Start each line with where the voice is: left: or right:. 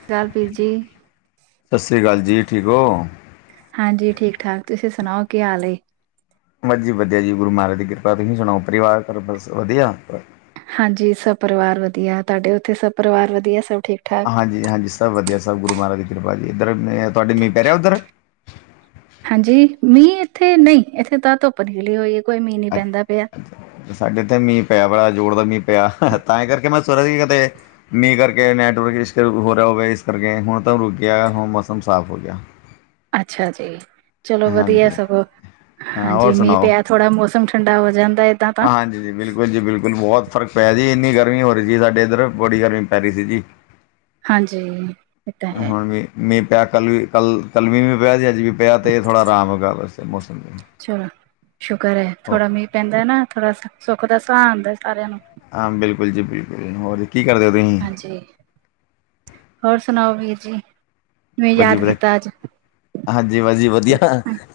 right: ਸਤ ਸੀ੍ ਅਕਾਲ ਵੀਰ ਜੀ।
left: ਸਤਿ ਸ਼੍ਰੀ ਅਕਾਲ ਜੀ, ਠੀਕ ਹੋ?
right: ਹਾਂਜੀ, ਠੀਕ ਠਾਕ ਤੁਸੀਂ ਸੁਣਾਓ ਕੀ ਹਾਲ?
left: ਬਸ ਜੀ ਵਧੀਆ ਜੀ ਗੁਰੂ ਮਹਾਰਾਜ ਦੀ ਕਿਰਪਾ ਤੁਸੀਂ ਸੁਣਾਓ ਪਰਿਵਾਰ ਬਸ ਵਧੀਆ?
right: ਹਾਂਜੀ, ਸਭ ਪਰਿਵਾਰ ਵਧੀਆ ਤੁਹਾਡੇ ਉੱਥੇ ਸਭ ਪਰਿਵਾਰ ਵਧੀਆ ਸਭ ਠੀਕ-ਠਾਕ।
left: ਹਾਂਜੀ-ਹਾਂਜੀ, ਸਭ ਵਧੀਆ ਸਭ ਗੁਰੂ ਮਹਾਰਾਜ ਦੀ ਕਿਰਪਾ ਜੀ ਇੱਧਰ ਮ ਤੁਹਾਡ ਮੀਂ ਪੈ ਰਿਹਾ ਉੱਧਰ?
right: ਹਾਂਜੀ, ਮੀਂਹ ਇੱਥੇ ਨਹੀਂ ਇੱਥੇ ਤਾਂ ਧੁੱਪ ਨਿਕਲੀ ਹੋਈ ਹੈ ਕੋਈ ਮੀਂਹ ਨੀ
left: ਅੱਛਾ,
right: ਪੈਂਦਾ ਪਿਆ।
left: ਸਾਡੇ ਤੇ ਮੀਂਹ ਪਿਆ ਬੜਾ ਜ਼ੋਰ ਦਾ ਮੀਂਹ ਪਿਆ ਤਾਂ ਹੀ ਕਰਕੇ ਮੈ ਸੋਚ ਰਿਆ ਸੀ ਤੇ ਨਹੀਂ ਮੀਂਹ ਕਰਕੇ ਨੈਟਵਰਕ ਇਸੂ ਹੋ ਰਿਹਾ ਹੋਵੇ ਇਸ ਕਰਕੇ ਹੁਣ ਤਾਂ ਰੁਕ ਗਿਆ ਹੁਣ ਮੌਸਮ ਸਾਫ਼ ਹੋ ਗਿਆ।
right: ਅੱਛਾ ਜੀ, ਚਲੋ
left: ਹਾਂਜੀ
right: ਵਧੀਆ ਸਗੋਂ,
left: ਹਾਂ
right: ਹਾਂਜੀ
left: ਹੋਰ
right: ਮੀਂਹ
left: ਸੁਣਾਓ
right: ਪਿਆ। ਥੋੜਾ ਮੌਸਮ ਠੰਡਾ ਹੋ ਜਾਂਦਾ। ਏਦਾਂ ਤਾਂ
left: ਹਾਂਜੀ- ਜੀ, ਬਿਲਕੁਲ। ਬਿਲਕੁਲ ਜੀ ਬਿਲਕੁਲ, ਬਹੁਤ ਫਰਕ ਪਿਆ ਜੀ ਇੰਨੀ ਗਰਮੀ ਹੋ ਰਹੀ ਸੀ ਸਾਡੇੱ ਇਧਰ ਬੜੀ ਗਰਮੀ ਪੈ ਰਹੀ ਸੀ ਜੀ
right: ਹਾਂਜ, ਇਹ ਤਾਂ ਹੈ।
left: ਮਿਹ ਪਿਆ ਕੱਲ ਵੀ ਕੱਲ-ਕੱਲ ਮੀਂ ਪਿਆ ਸੀ ਅੱਜ ਵੀ ਪਿਆ ਤਾਂ ਥੋੜ੍ਹਾ ਆਰਾਮ ਹੋਗਾ ਬਸ ਮੌਸਮ ਤੇ।
right: ਚਲੋ ਸ਼ੁਕਰ ਹੈ,
left: ਹੋ
right: ਥੋੜਾ ਮੀਂਹ ਪੈਂਦਾ ਹੈ ਨਾ ਥੋੜਾ ਸੁੱਖ ਦਾ ਸਿਹ ਆਉਂਦਾ ਸਾਰਿਆਂ ਨੂੰ।
left: ਹਾਂ, ਬਿਲਕੁਲ ਜੀ ਬਿਲਕੁਲ, ਹੋਰ ਕੀ ਕਰਦੇ ਹੋ ਤੁਸੀਂ?
right: ਜੀ, ਹੋਰ ਸੁਣਾਓ ਵੀਰ ਜੀ ਕਿਵੇਂ
left: ਵਜੀ
right: ਯਾਦ
left: ਵਧ
right: ਕੀਤਾ ਅੱਜ?
left: ਹਾਂਜੀ, ਬਸ ਜੀ ਵਧੀਆ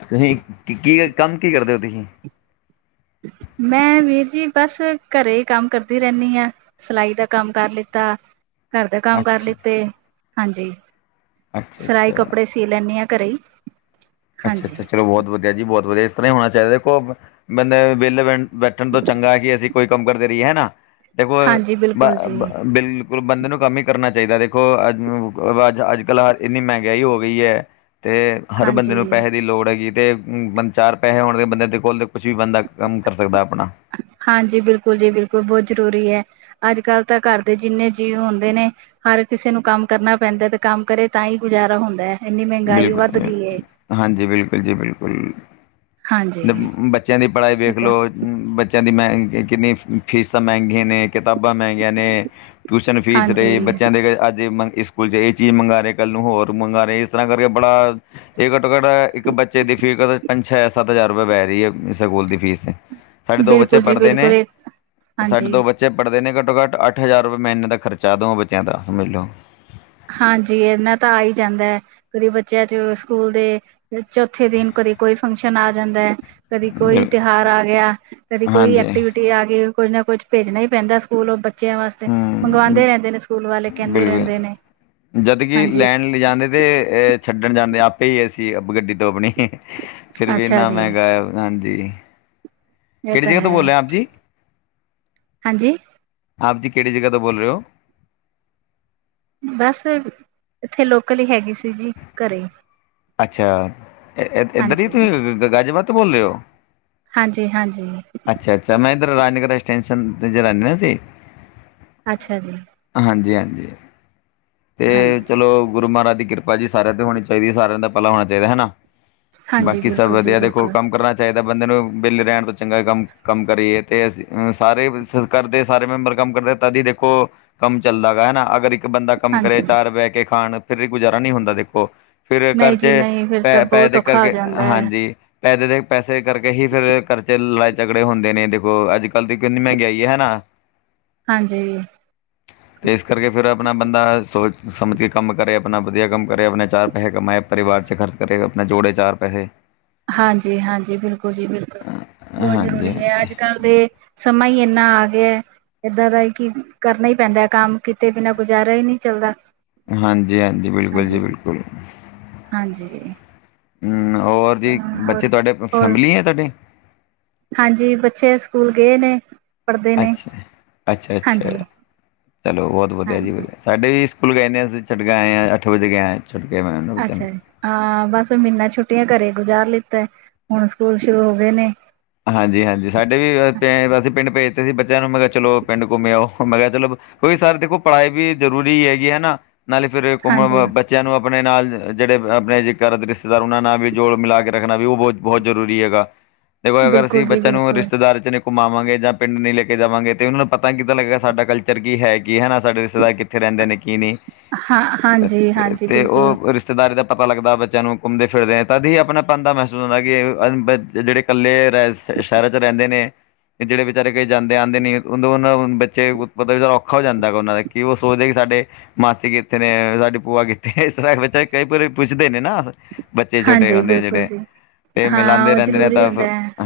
left: ਤੁਸੀਂ ਕੀ ਕੰਮ ਕੀ ਕਰਦੇ ਹੋ ਤੁਸੀਂ?
right: ਮੈਂ ਵੀਰ ਜੀ ਬਸ ਘਰੇ ਹੀ ਕੰਮ ਕਰਦੀ ਰਹਿੰਦੀ ਹਾਂ। ਸਿਲਾਈ ਦਾ ਕੰਮ ਕਰ ਲਿੱਤਾ। ਘਰ ਦੇ ਕੰਮ ਕਰ
left: ਅੱਛਾ
right: ਲਿੱਤੇ ਹਾਂਜੀ,
left: ਅੱਛਾ
right: ਸਲਾਈ
left: ਅੱਛਾ
right: ਕੱਪੜੇ ਸੀ ਸੀ ਲੈਂਦੀ ਹਾਂ ਘਰੇ ਹੀ। ਹਾਂਜੀ
left: ਅੱਛਾ-ਅੱਛਾ, ਚਲੋ ਬਹੁਤ ਵਧੀਆ ਜੀ- ਬਹੁਤ ਵਧੀਆ ਇਸ ਤਰ੍ਹਾਂ ਹੀ ਹੋਣਾ ਚਾਹੀਦਾ ਦੇਖੋ ਬੰਦੇ ਵਿਲੇ ਬੈ ਬੈਠਣ ਤੋਂ ਚੰਗਾ ਕਿ ਅਸੀਂ ਕੋਈ ਕੰਮ ਕਰਦੇ ਰਹੀਏ ਹੈ ਹੈਨਾ ਦੇਖੋ
right: ਹਾਂਜੀ ਬਿਲਕੁਲ ਜੀ
left: ਬਿਲ ਬੰਦੇ ਨੂੰ ਕੰਮ ਹੀ ਕਰਨਾ ਚਾਹੀਦਾ, ਦੇਖੋ ਅ ਅੱ ਅੱਜ-ਕੱਲ੍ਹ ਇੰਨੀ ਮਹਿੰਗਾਈ ਹੋ ਗਈ ਹੈ। ਤੇ ਹਰ
right: ਹਾਂਜੀ
left: ਬੰਦੇ ਨੂੰ ਪੈਸੇ ਦੀ ਲੋੜ ਹੈਗੀ ਤੇ ਚਾਰ ਪੈਸੇ ਹੋਣ ਦੇ ਬੰਦੇ ਦੇ ਕੋਲ ਕੁਛ ਵੀ ਬੰਦਾ ਕੰਮ ਕਰ ਸਕਦਾ ਆਪਣਾ।
right: ਹਾਂਜੀ, ਬਿਲਕੁਲ ਜੀ ਬਿਲਕੁਲ, ਬਹੁਤ ਜ਼ਰੂਰੀ ਹੈ। ਅੱਜ- ਕੱਲ ਤਾਂ ਘਰ ਦੇ ਜਿੰਨੇ ਜੀਵ ਹੁੰਦੇ ਨੇ ਹਰ ਕਿਸੇ ਨੂੰ ਕੰਮ ਕਰਨਾ ਪੈਂਦਾ ਤੇ ਕੰਮ ਕਰੇ ਤਾਂ ਹੀ ਗੁਜ਼ਾਰਾ ਹੁੰਦਾ ਹੈ। ਇੰਨੀ ਮਹਿੰਗਾਈ ਵੱਧ
left: ਬਿਲਕੁਲ
right: ਗਈ ਹੈ
left: ਹਾਂਜੀ, ਬਿਲਕੁਲ ਜੀ ਬਿਲਕੁਲ।
right: ਹਾਂਜੀ
left: ਬੱਚਿਆਂ ਦੀ ਪੜ੍ਹਾਈ
right: ਇਹ
left: ਵੇਖ ਲੋ
right: ਤਾਂ
left: ਬੱਚਿਆਂ ਦੀ ਮ ਕਿੰਨੀ ਫੀਸਾਂ ਮਹਿੰਗੀਆਂ ਨੇ ਕਿਤਾਬਾਂ ਮਹਿੰਗੀਆਂ ਨੇ। ਟਿਊਸ਼ਨ ਫੀਸ ਰਹੇ
right: ਹਾਂਜੀ
left: ਬੱਚਿਆਂ ਦੇ ਅੱਜ ਮੰ ਸਕੂਲ 'ਚ ਇਹ ਚੀਜ਼ ਮੰਗਾ ਰਹੇ ਕੱਲ੍ਹ ਨੂੰ ਹੋਰ ਮੰਗਾਵਾ ਰਹੇ। ਇਸ ਤਰ੍ਹਾਂ ਕਰਕੇ ਬੜਾ ਇਹ ਘੱਟੋ-ਘੱਟ ਇੱਕ ਬੱਚੇ ਦੀ ਫੀਸ ਪੰਜ-ਛ-ਸੱਤ ਹਜ਼ਾਰ ਰੁਪਏ ਪੈ ਰਹੀ ਹੈ ਸਕੂਲ ਦੀ ਫੀਸ। ਸਾਡੇ ਦੋ ਬੱਚੇ
right: ਬਿਲਕੁਲ ਜੀ
left: ਪੜ੍ਹਦੇ
right: ਬਿਲਕੁਲ,
left: ਨੇ
right: ਇਹ
left: ਸਾਡੇ
right: ਹਾਂਜੀ।
left: ਦੋ ਬੱਚੇ ਪੜਦੇ ਨੇ ਘੱਟੋ- ਘੱਟ ਅੱਠ ਹਜ਼ਾਰ ਰੂਪੇ ਮਹੀਨੇ ਦਾ ਖਰਚਾ, ਦੋਵੇ ਬਚੇਆਂ ਦਾ ਸਮਜਲੋ।
right: ਹਾਂਜੀ, ਐਨਾ ਤਾ ਆਈ ਜਾਂਦੈ। ਕਦੇ ਬੱਚਿਆਂ ਚ ਸਕੂਲ ਦੇ ਚੌਥੇ ਦਿਨ, ਕਦੇ ਕੋਈ ਫੰਕਸ਼ਨ ਆ ਜਾਂਦੈ। ਕਦੀ ਕੋਈ ਤਿਹਾਰ ਆ ਗਿਆ, ਕਦੀ ਕੋਈ
left: ਹਾਂਜੀ
right: ਐਕਟੀਵਿਟੀ ਆਗੀ ਕੁੱਜ ਨਾ ਕੁੱਜ ਭੇਜਨਾ ਈ ਪੈਂਦਾ ਸਕੂਲ, ਓਦਰ ਬੱਚਿਆਂ ਵਾਸਤੇ
left: ਹੂੰ
right: ਮੰਗਵਾਂਦੇ ਰਹਿੰਦੇ ਨੇ, ਸਕੂਲ ਵਾਲੇ ਕਹਿੰਦੇ
left: ਬਿਲਕੁਲ
right: ਰਹਿੰਦੇ ਨੇ।
left: ਜਦ ਕਿ
right: ਹਾਂਜੀ
left: ਲੈਨ ਲਿਜਾਂਦੇ ਤੇ ਏ ਛੱਡਣ ਜਾਂਦੇ, ਆਪੇ ਈ ਅਸੀ ਬ ਗੱਡੀ ਤੋ ਆਪਣੀ। ਫਿਰ ਵੀ
right: ਅੱਛਾ
left: ਏਨਾ
right: ਜੀ
left: ਮਹਿੰਗਾ ਐ, ਹਾਂਜੀ
right: ਇਹ
left: ਕਿਹੜੀ
right: ਤਾਂ
left: ਜਗ੍ਹਾਂ ਤੋਂ
right: ਹੈ
left: ਬੋਲੇ ਆਪ ਜੀ।
right: ਹਾਂਜੀ,
left: ਆਪ ਜੀ ਕਿਹੜੀ ਜਗ੍ਹਾਂ ਤੋਂ ਬੋਲ ਰੇ ਓਂ।
right: ਬਸ, ਇੱਥੇ ਲੋਕਲ ਹੀ ਹੈਗੀ ਸੀ ਜੀ, ਘਰੇ।
left: ਅੱਛਾ, ਐ- ਐ ਏਦਰ ਈ
right: ਹਾਂਜੀ
left: ਤੁਸੀ ਗ ਗਾਜੀਆਬਾਦ ਤੋਂ ਬੋਲ ਰਹੇ ਓ।
right: ਹਾਂਜੀ-ਹਾਂਜੀ।
left: ਅੱਛਾ-ਅੱਛਾ, ਮੈਂ ਏਧਰ ਰਾਜਨਗਰ ਅਟੈਂਸਨ ਤੇ ਰਹਿੰਦਾ ਸੀ।
right: ਅੱਛਾ ਜੀ।
left: ਹਾਂਜੀ- ਹਾਂਜੀ। ਤੇ
right: ਹਾਂਜੀ
left: ਚਲੋ, ਗੁਰੂ ਮਾਰਾਜ ਦੀ ਕਿਰਪਾ ਜੀ ਸਾਰਿਆਂ ਤੇ ਹੋਣੀ ਚਾਈਦੀ ਏ, ਸਾਰਿਆਂ ਦਾ ਭਲਾ ਹੋਣਾ ਚਾਈਦਾ ਹਨਾ।
right: ਹਾਂਜੀ
left: ਬਾਕੀ ਸਭ
right: ਬਿਲਕੁਲ ਜੀ
left: ਵਧੀਆ, ਦੇਖੋ
right: ਬਿਲਕੁਲ
left: ਕੰਮ ਕਰਨਾ ਚਾਈਦਾ ਬੰਦੇ ਨੂੰ ਵਿਹਲੇ ਰਹਿਣ ਤੋਂ ਚੰਗਾ ਕੰਮ-ਕੰਮ ਕਰੀਏ, ਤੇ ਅਸੀਂ ਅ ਸਾਰੇ ਘਰਦੇ ਸਾਰੇ ਮੈਂਬਰ ਕੰਮ ਕਰਦੇ ਤਦੀ ਦੇਖੋ ਕੰਮ ਚੱਲਦਾ ਗਾ ਹਨਾ, ਅਗਰ ਇੱਕ ਬੰਦਾ ਕੰਮ ਕਰੇ,
right: ਹਾਂਜੀ
left: ਚਾਰ ਬਹਿ ਕੇ ਖਾਣ। ਫਿਰ ਵੀ ਗੁਜਾਰਾ ਨਈ ਹੁੰਦਾ ਦੇਖੋ, ਫਿਰ ਘਰ
right: ਨਹੀਂ
left: ਚ
right: ਜੀ ਨਹੀਂ ਫਿਰ ਤਾਂ
left: ਪੈ- ਪੈ
right: ਬਹੁਤ
left: ਦੇ
right: ਔਖਾ ਹੋ
left: ਕਰਕੇ,
right: ਜਾਂਦਾ ਹੈ
left: ਹਾਂਜੀ ਐਹ ਤੇ ਦੇਖ, ਪੈਸੇ ਕਰਕੇ ਹੀ ਫੇਰ ਕਰਜੇ ਲਾ ਝਗੜੇ ਹੁੰਦੇ ਨੇ, ਦੇਖੋ ਅੱਜ-ਕੱਲ੍ਹ ਤੇ ਕਿੰਨੀ ਮੰਹਿਗਾਈ ਐ ਹਨਾ।
right: ਹਾਂਜੀ।
left: ਤੇ ਏਸ ਕਰਕੇ ਫੇਰ ਆਪਨਾ ਮ ਬਾਸ ਸੋਚ ਸਮਜ ਕੇ ਕੰਮ ਕਰੇ, ਆਪਣਾ ਵਦੀਆ ਕੰਮ ਕਰੇ, ਆਪਣੇ ਚਾਰ ਪੈਹੇ ਕਮਾਏ, ਪਰਿਵਾਰ ਚ ਖਰਚ ਕਰੇ ਤੇ ਆਪਣੇ ਜੋੜੇ ਚਾਰ ਪੈਸੇ।
right: ਹਾਂਜੀ-ਹਾਂਜੀ, ਬਿਲਕੁਲ ਜੀ ਬਿਲਕੁਲ, ਬੌਤ
left: ਹਾਂਜੀ
right: ਜਰੂਰੀ
left: ਹਾਂਜੀ
right: ਐ ਅੱਜ-ਕੱਲ੍ਹ। ਤੇ ਸਮਾਂ ਈ ਐਨਾ ਆ ਗਿਆ ਏਦਾਂ ਰਲ ਕੇ ਈ ਕਿ ਕਰਨਾ ਈ ਪੈਂਦਾ ਏ ਕੰਮ, ਕੀਤੇ ਬਿਨਾਂ ਗੁਜ਼ਾਰਾ ਈ ਨਈ ਚੱਲਦਾ।
left: ਹਾਂਜੀ- ਹਾਂਜੀ, ਬਿਲਕੁਲ ਜੀ
right: ਹਾਂਜੀ।
left: ਬਿਲਕੁਲ,
right: ਹਾਂਜੀ
left: ਨਾ ਹੋਰ ਜੀ,
right: ਹੋਰ
left: ਬੱਚੇ ਤੁਹਾਡੇ ਫ
right: ਹੋਰ
left: ਫੈਮਿਲੀ ਏ ਤੁਹਾਡੀ।
right: ਹਾਂਜੀ, ਬੱਚੇ ਸਕੂਲ ਗਏ ਨੇ। ਪੜ੍ਹਦੇ ਨੇ
left: ਅੱਛਾ, ਅੱਛਾ-ਅੱਛਾ
right: ਹਾਂਜੀ,
left: ਚਲੋ ਬੌਤ ਵਧੀਆ ਜੀ
right: ਹਾਂਜੀ
left: ਵਧੀਆ, ਸਾਡੇ ਵੀ ਸਕੂਲ ਗਏ ਨੇ, ਅਸੀਂ ਛੱਡ ਕੇ ਆਏ ਆਂ, ਅੱਠ ਵਜੇ ਗਿਆਂ ਛੱਡ ਕੇ ਮੈਂ।
right: ਅੱਛਾ ਜੀ, ਹਾਂ ਬਸ ਮੀਨਾ ਛੁੱਟੀਆਂ ਘਰੇ ਗੁਜ਼ਾਰ ਲਿੱਤਾ, ਹੁਣ ਸਕੂਲ ਸ਼ੁਰੂ ਹੋ ਗਏ ਨੇ।
left: ਹਾਂਜੀ-ਹਾਂਜੀ, ਸਾਡੇ ਵੀ ਘਰ ਪੈਂ ਅਸੀ ਪਿੰਡ ਭੇਜਤੇ ਸੀ ਬੱਚਿਆਂ ਨੂੰ, ਮੈਂ ਕਿਆ ਚਲੋ ਪਿੰਡ ਘੁੰਮੇ ਆਓ, ਮੈਂ ਕਿਆ ਚਲੋ ਕੋਈ ਸਰ ਦੇਖੋ ਪੜਾਈ ਵੀ ਜ਼ਰੂਰੀ ਹੈਗੀ ਏ ਨਾ, ਨਾਲੇ ਫੇਰ ਘੁੰਮਨ
right: ਹਾਂਜੀ
left: ਬ ਬੱਚਿਆਂ ਨੂੰ ਆਪਨੇ ਨਾਲ ਅ ਜਿਹੜੇ ਆਪਣੇ ਜੇ ਘਰ ਦੇ ਰਿਸਤੇਦਾਰ, ਓਹਨਾਂ ਨਾਲ ਵੀ ਜੋੜ- ਮਿਲਾ ਕੇ ਰੱਖਨਾ ਵੀ ਓਹ ਬੋ ਬੋਤ ਜਰੂਰੀ ਹੇਗਾ। ਦੇਖੋ ਅਗਰ ਅਸੀਂ
right: ਬਿਲਕੁਲ ਜੀ
left: ਬੱਚਿਆਂ ਨੂੰ
right: ਬਿਲਕੁਲ।
left: ਰਿਸਤੇਦਾਰੀ ਚ ਨੀ ਘੁੰਮਾਵਾਂਗੇ ਜਾਂ ਪਿੰਡ ਨਈ ਲੈ ਕੇ ਜਾਵਾਂਗੇ, ਤੇ ਉਹਨਾਂ ਨੂੰ ਪਤਾ ਕਿੱਦਾਂ ਲੱਗੇਗਾ, ਸਾਡਾ ਕਲਚਰ ਕੀ ਹੈ। ਕੀ ਹੈਨਾ ਸਾਡੇ ਰਿਸ਼ਤੇਦਾਰ ਕਿੱਥੇ ਰਹਿੰਦੇ ਨੇ ਕੀ ਨੀ,
right: ਹਾਂ
left: ਅ
right: ਹਾਂਜੀ, ਹਾਂਜੀ
left: ਤੇ
right: ਬਿਲਕੁਲ
left: ਓਹ ਰਿ ਰਿਸਤੇਦਾਰੀ ਦਾ ਪਤਾ ਲੱਗਦਾ ਬੱਚਿਆਂ ਨੂੰ ਘੁੰਮਦੇ ਫਿਰਦੇ ਏ, ਤਦ ਹੀ ਅਪਨੇ ਪਨ ਦਾ ਮਹਿਸੂਸ ਹੁੰਦਾ, ਕਿ ਇਹ ਅ ਜਿਹੜੇ ਕੱਲੇ ਰੈਸ ਸ਼ਹਿਰਾਂ ਚ ਰਹਿੰਦੇ ਨੇ। ਜਿਹੜੇ ਵਿਚਾਰੇ ਕਈ ਜਾਂਦੇ ਆਂਦੇ ਨਈ ਉਨਾਂ- ਉਨਾਂ ਬੱਚੇ, ਮਤਲਬ ਔਖਾ ਹੋ ਜਾਂਦੈ ਓਨਾਂ ਦਾ ਕਿ, ਓਹ ਸੋਚਦੇ ਕੀ ਸਾਡੇ ਮਾਸੀ ਕਿੱਥੇ ਨੇ, ਸਾਡੀ ਭੂਆ ਕਿੱਥੇ, ਇਸ ਤਰਾਂ ਬੱਚਾ ਕਈ ਵਾਰੀ ਪੁੱਛਦੇ ਨੇ ਨਾ। ਬੱਚੇ ਛੋਟੇ
right: ਹਾਂਜੀ
left: ਹੁੰਦੇ
right: ਬਿਲਕੁਲ
left: ਜਿਹੜੇ,
right: ਜੀ
left: ਇਹ
right: ਹਾਂ
left: ਮਿਲਾਂਦੇ
right: ਉਹ
left: ਰਹਿੰਦੇ ਨੇ।
right: ਜ਼ਰੂਰੀ
left: ਤਾਂ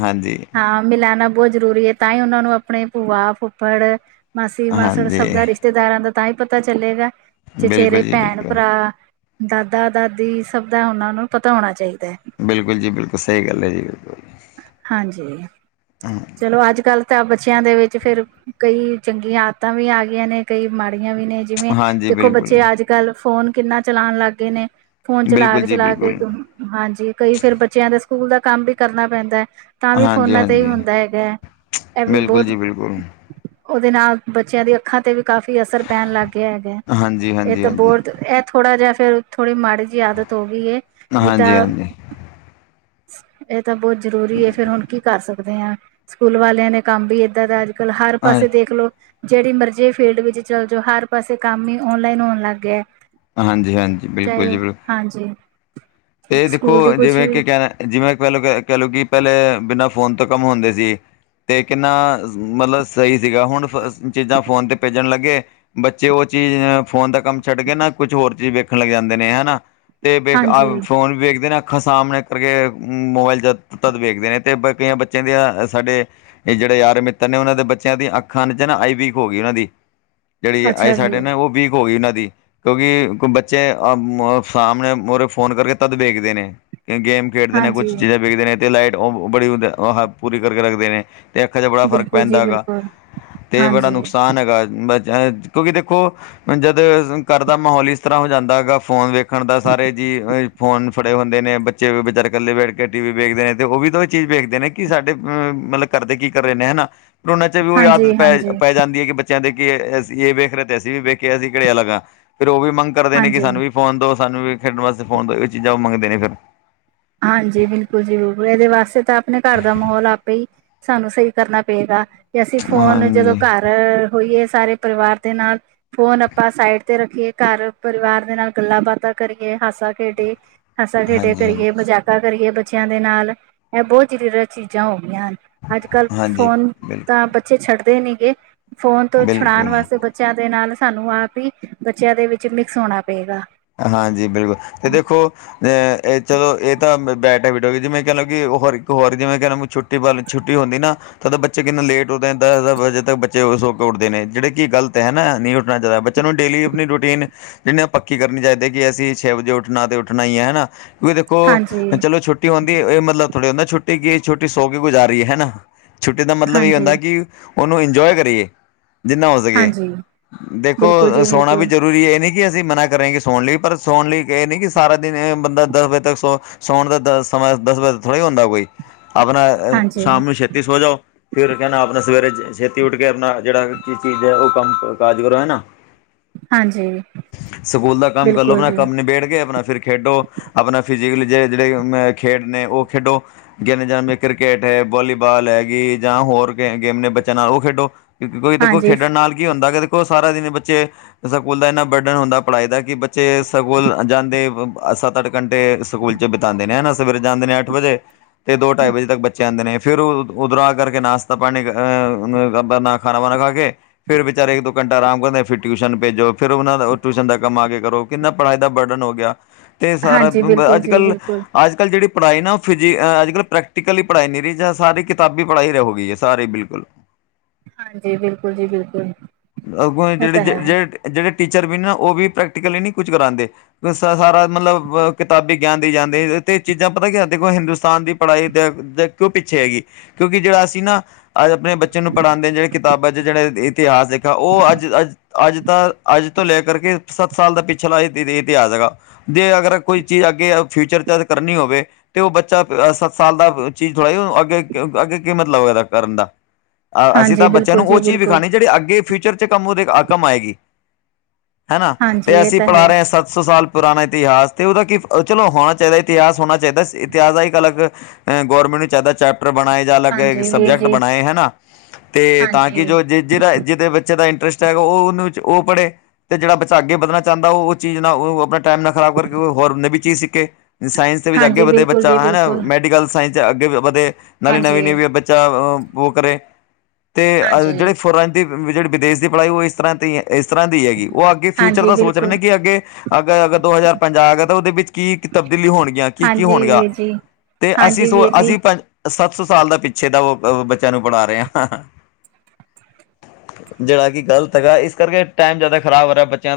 left: ਹਾਂਜੀ
right: ਮਿਲਾਨਾ ਬੋਤ ਜਰੂਰੀ ਏ, ਤਾਂਈ ਓਹਨਾਂ ਨੂੰ ਆਪਣੇ ਭੂਆ, ਫੁੱਫੜ ਮਾਸੀ- ਮਾਸੜ ਸਭ
left: ਹਾਂਜੀ
right: ਦਾ ਰਿਸ਼ਤੇਦਾਰਾਂ ਦਾ ਤਾਂਹੀ ਪਤਾ ਚੱਲੇਗਾ, ਚਚੇਰੇ
left: ਬਿਲਕੁਲ ਜੀ
right: ਭੈਣ-
left: ਬਿਲਕੁਲ
right: ਭਰਾ ਦਾਦਾ ਦਾਦੀ ਸਭ ਦਾ ਉਹਨਾ ਨੂੰ ਪਤਾ ਹੋਣਾ ਚਾਹੀਦਾ ਹੈ।
left: ਬਿਲਕੁਲ ਜੀ ਬਿਲਕੁਲ। ਸਹੀ ਗੱਲ ਐ ਜੀ ਬਿਲਕੁਲ।
right: ਹਾਂਜੀ। ਚਲੋ ਅੱਜ ਕੱਲ੍ਹ ਤਾਂ ਬੱਚਿਆਂ ਦੇ ਵਿੱਚ ਫੇਰ ਕਈ ਚੰਗੀਆਂ ਆਦਤਾਂ ਵੀ ਆ ਗਈਆਂ ਨੇ, ਕਈ ਮਾੜੀਆਂ ਵੀ ਨੇ। ਜਿਵੇਂ
left: ਹਾਂਜੀ
right: ਦੇਖੋ ਬੱਚੇ
left: ਬਿਲਕੁਲ
right: ਅੱਜ ਗੱਲ ਫੋਨ ਕਿੰਨਾ ਚਲਾਉਣ ਲੱਗ ਗਏ ਨੇ। ਫੋਨ ਚਲਾ
left: ਬਿਲਕੁਲ
right: ਕੇ
left: ਜੀ
right: ਚਲਾ ਕੇ
left: ਬਿਲਕੁਲ
right: ਹਾਂਜੀ, ਕਈ ਫੇਰ ਬੱਚਿਆਂ ਦਾ ਸਕੂਲ ਦਾ ਕੰਮ ਵੀ ਕਰਨਾ ਪੈਂਦਾ ਹੈ ਤਾਂ ਵੀ
left: ਹਾਂਜੀ
right: ਫੋਨਾਂ ਤੇ ਹੀ
left: ਹਾਂਜੀ
right: ਹੁੰ ਦ ਹੈਗਾ ਹੈ। ਇਹ ਵੀ
left: ਬਿਲਕੁਲ
right: ਬਹੁਤ
left: ਜੀ ਬਿਲਕੁਲ
right: ਉਹਦੇ ਨਾਲ ਬੱਚਿਆਂ ਦੇ ਅੱਖਾਂ ਤੇ ਵੀ ਕਾਫ਼ੀ ਅਸਰ ਪੈਣ ਲੱਗ ਗਿਆ ਹੈਗਾ ਹੈ।
left: ਹਾਂਜੀ
right: ਇਹ
left: ਹਾਂਜੀ
right: ਤਾਂ
left: ਹਾਂਜੀ
right: ਬੋਰਤ, ਏਹ ਥੋੜਾ ਜਿਹਾ ਫੇਰ ਥੋੜ੍ਹੀ ਮਾੜੀ ਜਿਹੀ ਆਦਤ ਹੋ ਗਈ ਹੇ, ਨਹੀਂ
left: ਹਾਂਜੀ
right: ਤਾਂ
left: ਹਾਂਜੀ
right: ਇਹ ਤਾਂ ਬਹੁਤ ਜ਼ਰੂਰੀ ਹੈ ਫੇਰ ਹੁਣ ਕੀ ਕਰ ਸਕਦੇ ਹਾਂ। ਸਕੂਲ ਵਾਲਿਆਂ ਨੇ ਕੰਮ ਵੀ ਏਦਾਂ ਦਾ ਅੱਜ ਕਲ ਹਰ
left: ਹਾਂ
right: ਪਾਸੇ ਦੇਖਲੋ ਜਿਹੜੀ ਮਰਜ਼ੀ ਫੀਲਡ ਵਿੱਚ ਚੱਲ ਜਾਓ, ਹਰ ਪਾਸੇ ਕੰਮ ਹੀ ਓਨਲਾਈਨ ਹੋਣ ਲੱਗ ਗਿਆ ਹੈ।
left: ਹਾਂਜੀ ਹਾਂਜੀ। ਬਿਲਕੁਲ ਜੀ ਬਿਲਕੁਲ।
right: ਹਾਂਜੀ।
left: ਤੇ ਦੇਖੋ
right: ਸਕੂਲ ਦੀ ਕੁਛ
left: ਜਿਵੇਂ
right: ਵੀ
left: ਕਿ ਕਹਿਣਾ, ਜਿਵੇਂ ਪਹਿਲੋ ਕ-ਕਹਿ ਲਓ ਕਿ ਪਹਿਲੇ ਬਿਨਾਂ ਫੋਨ ਤੋਂ ਕੰਮ ਹੁੰਦੇ ਸੀ ਤੇ ਕਿੰਨਾ ਜ਼-ਮਤਲਬ ਸਹੀ ਸੀਗਾ ਹੁਣ ਫ-ਜ਼-ਚੀਜ਼ਾਂ ਫੋਨ ਤੇ ਭੇਜਣ ਲੱਗੇ ਬੱਚੇ ਉਹ ਚੀਜ਼ ਹ-ਫੋਨ ਦਾ ਕੰਮ ਛੱਡ ਕੇ ਨਾ, ਕੁਛ ਹੋਰ ਚੀਜ਼ ਵੇਖਣ ਲੱਗ ਜਾਂਦੇ ਨੇ। ਹਨਾ ਤੇ
right: ਹਾਂਜੀ
left: ਬੇ-ਕ-ਅ-ਵੇਖ ਫੋਨ ਵੇਖਦੇ ਨੇ, ਅੱਖਾਂ ਸਾਹਮਣੇ ਕਰਕੇ ਮੋਬਾਇਲ ਚ ਤਦ ਵੇਖਦੇ ਨੇ, ਤੇ ਬ-ਕਈਆਂ ਬੱਚਿਆਂ ਦੇ ਆਂ ਸਾਡੇ ਇਹ ਜਿਹੜੇ ਯਾਰ ਮਿੱਤਰ ਨੇ, ਉਹਨਾਂ ਦੇ ਬੱਚਿਆਂ ਦੀਆਂ ਅੱਖਾਂ ਨੇ ਚ ਨਾ ਆਈ ਵੀਕ ਹੋ ਗਈ ਉਹਨਾਂ ਦੀ। ਜਿਹੜੀ ਆਏ
right: ਅੱਛਾ ਜੀ।
left: ਸਾਡੇ ਨੇ ਉਹ ਵੀ ਹੋ ਗਈ ਉਹਨਾਂ ਦੀ, ਕਿਉਂਕਿ ਉਮ-ਕ-ਬੱਚੇ ਅ-ਉਮ-ਸਾਹਮਣੇ ਉਰੇ ਫੋਨ ਕਰਕੇ ਤਦ ਵੇਖਦੇ ਨੇ, ਕਿ ਗੇਮ ਖੇਡਦੇ ਨੇ,
right: ਹਾਂਜੀ
left: ਕੁਛ ਚੀਜ਼ਾਂ ਵੇਖਦੇ ਨੇ ਤੇ ਲਾਈਟ ਉ-ਉਹ ਬੜੀ ਉਦੇ-ਅ-ਹ-ਪੂਰੀ ਕਰਕੇ ਰੱਖਦੇ ਨੇ ਅਤੇ ਅੱਖਾਂ 'ਚ ਬੜਾ ਫ਼ਰਕ
right: ਬਿਲਕੁਲ
left: ਪੈਂਦਾ
right: ਜੀ
left: ਹੈਗਾ,
right: ਬਿਲਕੁਲ
left: ਅਤੇ ਬੜਾ
right: ਹਾਂਜੀ।
left: ਨੁਕਸਾਨ ਹੈਗਾ। ਅ-, [unintelligible] ਕਿਉਂਕਿ ਦੇਖੋ ਜਦ ਅ ਘਰ ਦਾ ਮਾਹੌਲ ਇਸ ਤਰ੍ਹਾਂ ਹੋ ਜਾਂਦਾ ਹੈਗਾ, ਫ਼ੋਨ ਵੇਖਣ ਦਾ ਸਾਰੇ ਜੀ ਅ ਫੋਨ ਫੜੇ ਹੁੰਦੇ ਨੇ ਬੱਚੇ ਵਿਚਾਰੇ ਇਕੱਲੇ ਬੈਠ ਕੇ ਟੀ ਵੀ ਵੇਖਦੇ ਨੇ, ਅਤੇ ਉਹ ਵੀ ਤਾਂ ਇਹ ਚੀਜ਼ ਵੇਖਦੇ ਨੇ ਕਿ ਸਾਡੇ ਮਤਲਬ ਕਰਦੇ ਕੀ ਕਰ ਰਹੇ ਨੇ ਹਨਾ ਕਰੋਨਾ ਚ ਵੀ ਉਹ ਆਦਤ
right: ਹਾਂਜੀ ਹਾਂਜੀ
left: ਪੈ-ਪੈ ਜਾਂਦੀ ਹੈ ਕਿ ਬੱਚ ਬੱਚਿਆਂ ਦੇ ਕਿ ਏ ਅਸੀ ਇਹ ਵੇਖ ਰਹੇ ਤੇ, ਅਸੀਂ ਵੀ ਵੇਖਿਏ, ਅਸੀਂ ਕੇੜੇ ਅਲੱਗ ਹਾਂ। ਫਿਰ ਉਹ ਵੀ ਮੰਗ ਕਰਦੇ ਨੇ ਕਿ
right: ਹਾਂਜੀ।
left: ਸਾਨੂੰ ਵੀ ਫੋਨ ਦੋ ਸਾਨੂੰ ਵੀ ਖੇਡਣ ਵਾਸਤੇ। ਫੋਨ ਦੋ ਇਹ ਚੀਜ਼ਾਂ ਉਹ ਮੰਗਦੇ ਨੇ ਫਿਰ
right: ਹਾਂਜੀ, ਬਿਲਕੁਲ ਜੀ ਬਿਲਕੁਲ। ਇਹਦੇ ਵਾਸਤੇ ਤਾਂ ਆਪਣੇ ਘਰ ਦਾ ਮਾਹੌਲ ਆਪੇ ਹੀ ਸਾਨੂੰ ਸਹੀ ਕਰਨਾ ਪਏਗਾ। ਜੇ ਅਸੀਂ ਫੋਨ ਜਦੋਂ
left: ਹਾਂਜੀ
right: ਘਰ ਅ-ਹੋਈਏ ਸਾਰੇ ਪਰਿਵਾਰ ਦੇ ਨਾਲ ਫੋਨ ਆਪਾਂ ਸਾਈਟ ਤੇ ਰੱਖੀਏ, ਘਰ ਪਰਿਵਾਰ ਦੇ ਨਾਲ ਗੱਲਾਂ ਬਾਤਾਂ ਕਰੀਏ, ਹਾਸਾ ਖੇਡੀਏ ਹਾੱਸਾ ਖੇਡੇ
left: ਹਾਂਜੀ ਹਾਂਜੀ
right: ਕਰੀਏ, ਮਜ਼ਾਕਾ ਕਰੀਏ ਬੱਚਿਆਂ ਦੇ ਨਾਲ। ਇਹ ਬਹੁਤ ਹੀ ਜ਼ਰੂਰੀ ਚੀਜ਼ਾਂ ਹੋ ਗਈਆਂ ਹਨ। ਅੱਜ ਕੱਲ
left: ਹਾਂਜੀ
right: ਫੋਨ ਤਾਂ
left: ਬਿਲਕੁਲ
right: ਬੱਚੇ ਛੱਡਦੇ ਨੀ ਗੇ। ਫੋਨ ਤੋਂ ਛੁਡਾਉਣ
left: ਬਿਲਕੁਲ
right: ਵਾਸਤੇ ਬਚ ਬੱਚਿਆਂ ਦੇ ਨਾਲ ਸਾਨੂੰ ਆਪ ਹੀ, ਬੱਚਿਆਂ ਦੇ ਵਿੱਚ ਮਿਕਸ ਹੋਣਾ ਪਏਗਾ।
left: ਹਾਂਜੀ ਬਿਲ-ਅਤੇ ਦੇਖੋ ਅ ਇਹ ਚਲੋ ਇਹ ਤਾਂ ਬੈਡ ਹੈਬਿਟ ਹੋ ਗਈ, ਜਿਵੇਂ ਕਹਿ ਲਓ ਕਿ ਹੋਰ ਇੱਕ ਹੋਰ ਜਿਵੇਂ ਕਹਿ ਲੋ ਛੁੱਟੀ ਤੇ ਵੱਲ ਛੁੱਟੀ ਹੁੰਦੀ ਨਾ ਤਾਂ ਬੱਚੇ ਕਿੰਨਾ ਲੇਟ ਹੋਦੇ ਨੇ ਦਸ-ਦਸ ਵਜੇ ਤੱਕ ਬੱਚੇ ਸੋੱ ਕੇ ਉੱਠਦੇ ਨੇ, ਜਿਹੜੇ ਕਿ ਗਲਤ ਹੈ ਨਾ ਨਹੀਂ ਉੱਠਣਾ ਚਾਹੀਦਾ। ਬੱਚਿਆਂ ਨੂੰ ਡੇਲੀ ਆਪਣੀ ਰੂਟੀਨ, ਜਿਹਨੀਆਂ ਆਪਾ ਕੀ ਕਰਨੀ ਚਾਹੀਦੀ ਕਿ ਅਸੀਂ ਛੇ ਵਜੇ ਉੱਠਣਾ ਅਤੇ ਉੱਠਣਾ ਈ ਐ। ਹੈਨਾ ਵੀ ਦੇਖੋ
right: ਹਾਂਜੀ
left: ਚਲੋ ਛੋਟੀ ਛੁੱਟੀ ਹੁੰਦੀ, ਇਹ ਮਤਲਬ ਥੋੜ੍ਹੀ ਹੁੰਦਾ ਛੁੱਟੀ ਕੀ ਛੁਟੀ ਸੌ ਗੁਜ਼ਾਰੀ ਹੈ ਨਾ, ਛੁੱਟੀ ਦਾ ਮਤਲਬ ਇਹ
right: ਹਾਂਜੀ
left: ਹੁੰਦਾ ਕਿ ਉਹਨੂੰ ਇੰਜੋਏ ਕਰੀਏ ਜਿੰਨਾ ਹੋ ਸਕੇ।
right: ਹਾਂਜੀ
left: ਦੇਖੋ
right: ਬਿਲਕੁਲ ਜੀ
left: ਸੋਣਾ ਵੀ
right: ਬਿਲਕੁਲ
left: ਜ਼ਰੂਰੀ ਹੇ। ਇਹ ਨਹੀਂ ਕਿ ਅਸੀਂ ਮਨਾ ਕਰ ਕਰੇਗੀ ਸੌਣ ਲਈ। ਪਰ ਸੌਣ ਲਈ ਇਹ ਨਹੀਂ ਕਿ ਸਾਰਾ ਦਿਨ ਏਹ ਬੰਦਾ ਦਸ ਵਜੇ ਤੱਕ ਸੌ ਸਉਣ ਦਾ ਦ ਸਮਾਂ ਦਸ ਵਜੇ ਥੋੜਾ ਹੀ ਹੁੰਦਾ ਕੋਈ। ਆਪਣਾ
right: ਹਾਂਜੀ
left: ਸ਼ਾਮ ਨੂੰ ਛੇਤੀ ਸੋ ਜਾਓ। ਫਿਰ ਕਹਿਣਾ ਆਪਣਾ ਸਵੇਰੇ ਛੇਤੀ ਉੱਠ ਕੇ ਆਪਣਾ ਜਿਹੜਾ ਕੀ ਚੀਜ਼ ਹੈ ਉਹ ਕੰਮ ਕਾਜ ਕਰੋ ਨਾ
right: ਹਾਂਜੀ।
left: ਸਕੂਲ ਦਾ ਕੰਮ ਕਰ ਲਓ
right: ਬਿਲਕੁਲ
left: ਆਪਣਾ
right: ਜੀ
left: ਕੰਮ ਨਬੇੜ ਕੇ ਆਪਣਾ ਫਿਰ ਖੇਡੋ। ਆਪਣਾ ਫਿਜੀਕਲੀ ਜ ਜਿਹੜੇ ਅਹ ਖੇਡ ਨੇ ਉਹ ਖੇਡੋ। ਗੇਦੇ ਜਾ ਕ੍ਰਿਕਟ ਹੈ ਬੋਲੀਵਾਲ ਹੈਗੀ ਜਾਂ ਹੋਰ ਗੇਮ ਨੇ ਬੱਚਿਆਂ ਨਾਲ ਉਹ ਖੇਡੋ। ਕਿਉਂਕਿ ਕੋਈ ਦੇਖੋ
right: ਹਾਂਜੀ
left: ਖੇਡਣ ਨਾਲ ਕੀ ਹੁੰਦਾ ਕਿ ਦੇਖੋ ਸਾਰਾ ਦਿਨ ਬੱਚੇ ਸਕੂਲ ਦਾ ਇੰਨਾ ਬਰਡਨ ਹੁੰਦਾ, ਪੜ੍ਹਾਈ ਦਾ ਕਿ ਬੱਚੇ ਸਕੂਲ ਜਾਂਦੇ ਸੱਤ ਅੱਠ ਘੰਟੇ ਸਕੂਲ ਚ ਬਿਤਾਉਂਦੇ ਨੇ ਨਾ ਸਵੇਰੇ ਜਾਂਦੇ ਨੇ ਅੱਠ ਵਜੇ ਤੇ ਦੋ ਢਾਈ ਵਜੇ ਤੱਕ ਬੱਚੇ ਆਉਂਦੇ ਨੇ। ਫਿਰ ਉੱਧਰੋਂ ਆ ਕਰਕੇ ਨਾਸ਼ਤਾ ਪਾਣੀ ਆ ਖਾਣਾ ਵਾਣਾ ਖਾ ਕੇ। ਫਿਰ ਵਿਚਾਰੇ ਇੱਕ ਦੋ ਘੰਟਾ ਆਰਾਮ ਕਰਿੰਦੇ ਫਿਰ ਟਿਊਸ਼ਨ ਭੇਜੋ ਫਿਰ ਉਹਨਾਂ ਦਾ, ਟਿਊਸ਼ਨ ਦਾ ਕੰਮ ਆ ਕੇ ਕਰੋ ਕਿੰਨਾ ਪੜ੍ਹਾਈ ਦਾ ਬਰਡਨ ਹੋ ਗਿਆ। ਤੇ ਸਾਰਾ
right: ਹਾਂਜੀ ਬਿਲਕੁਲ
left: ਅੱਜ
right: ਜੀ
left: ਕੱਲ੍ਹ
right: ਬਿਲਕੁਲ
left: ਅੱਜ ਕੱਲ੍ਹ ਜਿਹੜੀ ਪੜ੍ਹਾਈ ਨਾ ਉਹ ਫਿ ਅੱਜ ਕੱਲ੍ਹ ਪ੍ਰੈਕਟੀਕਲੀ ਪੜ੍ਹਾਈ ਨਹੀਂ ਰਹੀ ਜਾਂ ਸਾਰੀ ਕਿਤਾਬੀ ਪੜ੍ਹਾਈ ਹੋ ਗਈ ਹੈ ਸਾਰੀ ਬਿਲਕੁਲ।
right: ਹਾਂਜੀ, ਬਿਲਕੁਲ ਜੀ ਬਿਲਕੁਲ।
left: ਅੱਗੋਂ
right: ਇਹ ਤਾਂ ਹੈ
left: ਜਿਹੜੇ ਟੀਚਰ ਵੀ ਉਹ ਵੀ ਪ੍ਰੈਕਟੀਕਲੀ ਨਹੀਂ ਕੁਝ ਕਰਾਉਦੇ। ਸਾਰਾ ਮਤਲਬ ਕਿਤਾਬੀ ਗਿਆਨ ਦਈ ਜਾਂਦੇ ਤੇ ਚੀਜ਼ਾਂ ਪਤਾ ਕੀ ਦੇਖੋ ਹਿੰਦੁਸਤਾਨ ਦੀ ਪੜ੍ਹਾਈ ਦੇ, ਕਿਉਂ ਪਿੱਛੇ ਹੈਗੀ, ਕਿਉਂਕਿ ਜਿਹੜਾ ਅਸੀਂ ਨਾ ਅੱਜ ਆਪਣੇ ਬੱਚੇ ਨੂੰ ਪੜ੍ਹਾਉਦੇ ਜਿਹੜਾ ਕਿਤਾਬਾਂ ਜਿਹੜੇ ਇਤਿਹਾਸ ਉਹ ਅੱਜ ਅੱਜ ਅੱਜ ਤਾਂ ਅੱਜ ਤੋਂ ਲੈ ਕਰਕੇ ਸੱਤ ਸਾਲ ਦਾ ਪਿਛਲਾ ਇਤਿਹਾਸ ਹੈਗਾ। ਜੇ ਅਗਰ ਕੋਈ ਚੀਜ਼ ਅੱਗੇ ਫਿਊਚਰ ਚ ਅੱਜ ਕਰਨੀ ਹੋਵੇ। ਤੇ ਉਹ ਬੱਚਾ ਸੱਤ ਸਾਲ ਦਾ ਚੀਜ਼ ਥੋੜ੍ਹਾ ਕੀ ਅੱਗੇ ਅੱਗੇ ਕੀ ਮਤਲਬ ਕਰਨ ਦਾ, ਅ ਅਸੀਂ ਤਾਂ
right: ਹਾਂਜੀ
left: ਬੱਚਿਆਂ
right: ਬਿਲਕੁਲ
left: ਨੂੰ ਉਹ
right: ਜੀ
left: ਚੀਜ਼
right: ਬਿਲਕੁਲ
left: ਵਿਖਾਉਣੀ ਜਿਹੜੇ ਅੱਗੇ, ਫਿਊਚਰ ਚ ਕੰਮ ਉਹਦੇ ਕੰਮ ਆਏਗੀ, ਹਨਾ
right: ਹਾਂਜੀ
left: ਤੇ
right: ਇਹ
left: ਅਸੀਂ
right: ਤਾਂ
left: ਪੜ੍ਹਾ
right: ਹੈ
left: ਰਹੇ ਹਾਂ ਸੱਤ ਸੌ ਸਾਲ ਪੁਰਾਣਾ ਇਤਿਹਾਸ ਤੇ ਉਹਦਾ ਕੀ ਚਲੋ ਹੋਣਾ ਚਾਹੀਦਾ ਇਤਿਹਾਸ ਹੋਣਾ ਚਾਹੀਦਾ ਇਤਿਹਾਸ ਦਾ ਇੱਕ ਅਲੱਗ ਅ ਗੌਰਮੈਂਟ ਨੂੰ ਚਾਹੀਦਾ ਚੈਪਟਰ ਬਣਾਏ, ਅਲੱਗ
right: ਹਾਂਜੀ ਵੀਰ
left: ਸਬਜੈਕਟ
right: ਜੀ
left: ਬਣਾਏ ਹਨਾ, ਤੇ ਤਾਂ ਕਿ
right: ਹਾਂਜੀ
left: ਜੋ ਜ ਜਿਹੜਾ ਜਿਹਦੇ ਵਿੱਚ ਬੱਚੇ ਦਾ ਇੰਟਰਸਟ ਹੈਗਾ ਉਹਨੂੰ ਉਹ ਪੜ੍ਹੇ, ਅਤੇ ਜਿਹੜਾ ਬੱਚਾ ਅੱਗੇ ਵੱਧਣਾ ਚਾਹੁੰਦਾ ਉਹ ਚੀਜ਼ ਨਾ ਉਹ ਆਪਣਾ ਟਾਈਮ ਨਾਲ ਖਰਾਬ ਕਰਕੇ ਹੋਰ ਨਵੀਂ ਚੀਜ਼ ਸਿੱਖੇ। ਸਾਇੰਸ ਦੇ ਵਿੱਚ ਅੱਗੇ
right: ਹਾਂਜੀ
left: ਵਧੇ
right: ਬਿਲਕੁਲ
left: ਬੱਚਾ
right: ਜੀ
left: ਹਨਾ
right: ਬਿਲਕੁਲ
left: ਮੈਡੀਕਲ ਸਾਇੰਸ ਚ ਅੱਗੇ ਵਧੇ ਨਾਲੇ ਨਵੀਂ
right: ਹਾਂਜੀ
left: ਨਵੀ ਬੱਚਾ ਉਹ ਕਰੇ, ਅਤੇ
right: ਹਾਂਜੀ
left: ਜਿਹੜੇ ਫੋਰਨ ਦੀ ਜਿਹੜੀ ਵਿਦੇਸ਼ ਦੀ ਪੜ੍ਹਾਈ ਉਹ ਇਸ ਤਰ੍ਹਾਂ ਦੀ ਹੈ। ਇਸ ਤਰ੍ਹਾਂ ਦੀ ਹੈਗੀ ਉਹ ਅੱਗੇ ਫਿਊਚਰ
right: ਹਾਂਜੀ
left: ਦਾ ਸੋਚ ਰਹੇ
right: ਬਿਲਕੁਲ
left: ਨੇ ਕਿ ਅੱਗੇ ਅਗਰ ਅੱਗੇ ਦੋ ਹਜ਼ਾਰ ਪੰਜਾਹ ਆ ਗਿਆ ਤਾਂ ਉਹਦੇ ਵਿੱਚ ਕੀ ਤਬਦੀਲੀ ਹੋਣਗੀਆਂ ਕੀ ਕੀ
right: ਹਾਂਜੀ
left: ਹੋਣਗੀਆਂ
right: ਵੀਰ ਜੀ
left: ਤੇ ਅਸੀਂ
right: ਹਾਂਜੀ
left: ਸੋ
right: ਵੀਰ ਜੀ
left: ਅਸੀਂ ਪੰਜ ਸੱਤ ਸੌ ਸਾਲ ਦਾ ਪਿੱਛੇ ਦਾ ਉਹ ਬੱਚਿਆਂ ਨੂੰ ਪੜ੍ਹਾ ਰਹੇ ਹਾਂ। ਜਿਹੜਾ ਕਿ ਗਲਤ ਹੈਗਾ ਇਸ ਕਰਕੇ ਟਾਈਮ ਜ਼ਿਆਦਾ ਖਰਾਬ ਹੋ ਰਿਹਾ ਬੱਚਿਆਂ ਦਾ।